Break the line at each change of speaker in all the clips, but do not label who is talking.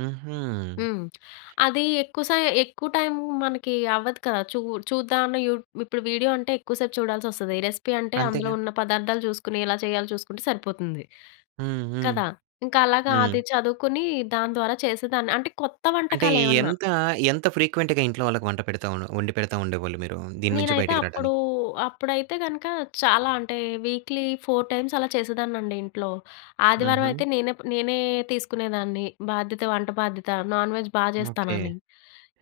హుహు.
హ్మ్. అదీ ఎక్కువ సై ఎక్కువ టైమ్ మనకి అవ్వదు కదా! చు చూద్దాంలే యూ ఇప్పుడు వీడియో అంటే ఎక్కువ సేపు చూడాల్సొస్తది. రెసిపీ అంటే అందులో
అంతేగా.
ఉన్న పదార్థాలు చూసుకొని, ఎలా చేయాలో చూసుకుంటే సరిపోతుంది.
హ్మ్. హ్మ్.
కదా! ఇంకలాగా
హ్మ్.
అది చదువుకొనీ దాని ద్వారా చేసేదాన్ని. అంటే కొత్త
అంటే
వంటకాలేమన్నా.
ఎంతా ఎంత ఫ్రీక్వెంట్‌గా ఇంట్లో వాళ్ళకి వంట పెడతా వొండి పెడతా ఉండేవోళ్ళు మీరు దీని నుంచి
నేనైతే
బయటికి
అప్పుడూ,
రాడానికి?
అప్పుడైతే గనక చాలా అంటే వీక్లీ 4 టైమ్స్ అలా చేసేదాన్నండి ఇంట్లో. ఆదివారం అయితే
హుహు.
నేనే ప్ నేనే తీసుకునేదాన్ని బాధ్యత, వంట బాధ్యత నాన్ వెజ్ బా
ఓకే.
చేస్తానని.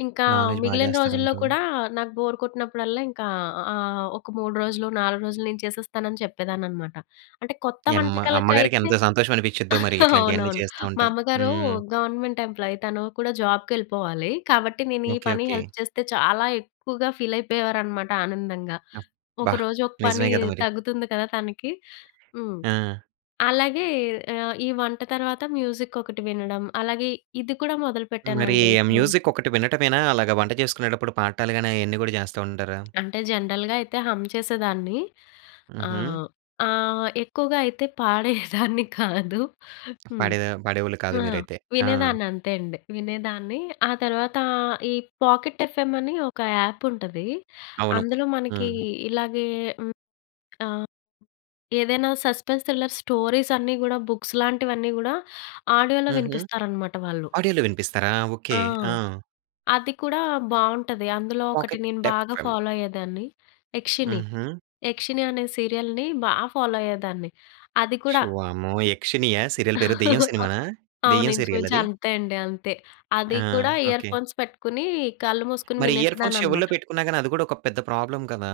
ఇంకా
నాన్‌వెజ్ బాగా
మిగిలిన
చేస్తారా
రోజుల్లో
మీరు?
కూడా నాకు బోర్ కొట్టినప్పుడల్లా ఇంకా ఆహ్, ఒక 3 రోజులు 4 రోజులు నేను చేసేస్తానని చెప్పేదాన్ననమాట. అంటే కొత్త
మీ అమ్మ అమ్మగారికి
వంటకలకైతే
ఎంత సంతోషమనిపిచ్చిద్దో. మరి ఇట్లాంటియన్నీ
అవునవును.
చేస్తా
మా
ఉంటే.
అమ్మగారు
హ్మ్.
గవర్నమెంట్ ఎంప్లాయ్ తను కూడా జాబ్‌కెళ్ళిపోవాలి. కాబట్టి నేను ఈ
ఓకే.
పని
ఓకే.
హెల్ప్ చేస్తే, చాలా ఎక్కువగా ఫీలయిపోయేవారనమాట ఆనందంగా.
అబ్బా!
ఒకరోజు ఒక పని
నిజమే గదా! మరి.
తగ్గుతుంది కదా! తనకి. హ్మ్.
ఆ!
అలాగే ఆహ్, ఈ వంట తర్వాత మ్యూజికొకటి వినడం. అలాగే ఇది కూడా
మరీ
మొదలుపెట్టానండి
ఆ
ఇప్పుడు.
మ్యూజిక్ ఒకటి వినటమేనా. అలాగా వంట చేసుకునేటప్పుడు పాడటాలు గానీ అయన్నీ గూడా జేస్తా ఉంటారా?
అంటే జనరల్‌గా అయితే హం చేసేదాన్ని.
హుహు.
ఆహ్, ఆహ్, ఎక్కువగా అయితే పాడేదాన్ని కాదు. హ్మ్.
పడే దా పడేవాళ్ళు కాదు
ఆ!
మీరైతే. ఆ!
వినేదాన్ని అంతే అండి. వినేదాన్ని. ఆ తర్వాతా ఈ పాకెట్ ఎఫ్ఎం అని ఒక యాప్ ఉంటది.
అవును.
అందులో మనకీ
హ్మ్.
ఇలాగే హ్మ్. ఆ! ఏదైనా సస్పెన్స్ థ్రిల్లర్స్ స్టోరీసన్నీ గూడా, బుక్స్‌ లాంటివన్నీ గూడా ఆడియో‌లో
హుహు.
వినిపిస్తారనమాట వాళ్ళు.
ఆడియోలో వినిపిస్తారా? ఓకే.
ఆ!
ఆ!
అది కూడా బావుంటది. అందులో ఒకటి
పాకెట్
నేను బాగా
ఎఫ్‌ఎమ్.
ఫాలో అయ్యేదాన్ని. 'యక్షిని,
హుహు.
యక్షిని' అనే సీరియల్‌ని బా ఫాలో అయ్యేదాన్ని. అది కూడా
షు వామ్మో! యక్షినియా? సీరియల్ పేరు దెయ్యం సినిమానా?
అవును.
దెయ్యం
ఇంచుమించు
సీరియలది?
అంతే అండి! అంతే.
ఆ!
అది కూడా ఇయర్
ఓకే.
ఫోన్స్ పెట్టుకొని కళ్ళు మూసుకొని
మరి ఇయర్‌ఫోన్స్ చెవుల్లో
వినేసేదాన్ననమాట.
పెట్టుకున్న గానీ, అది కూడా ఒక పెద్ద ప్రాబ్లమ్ కదా!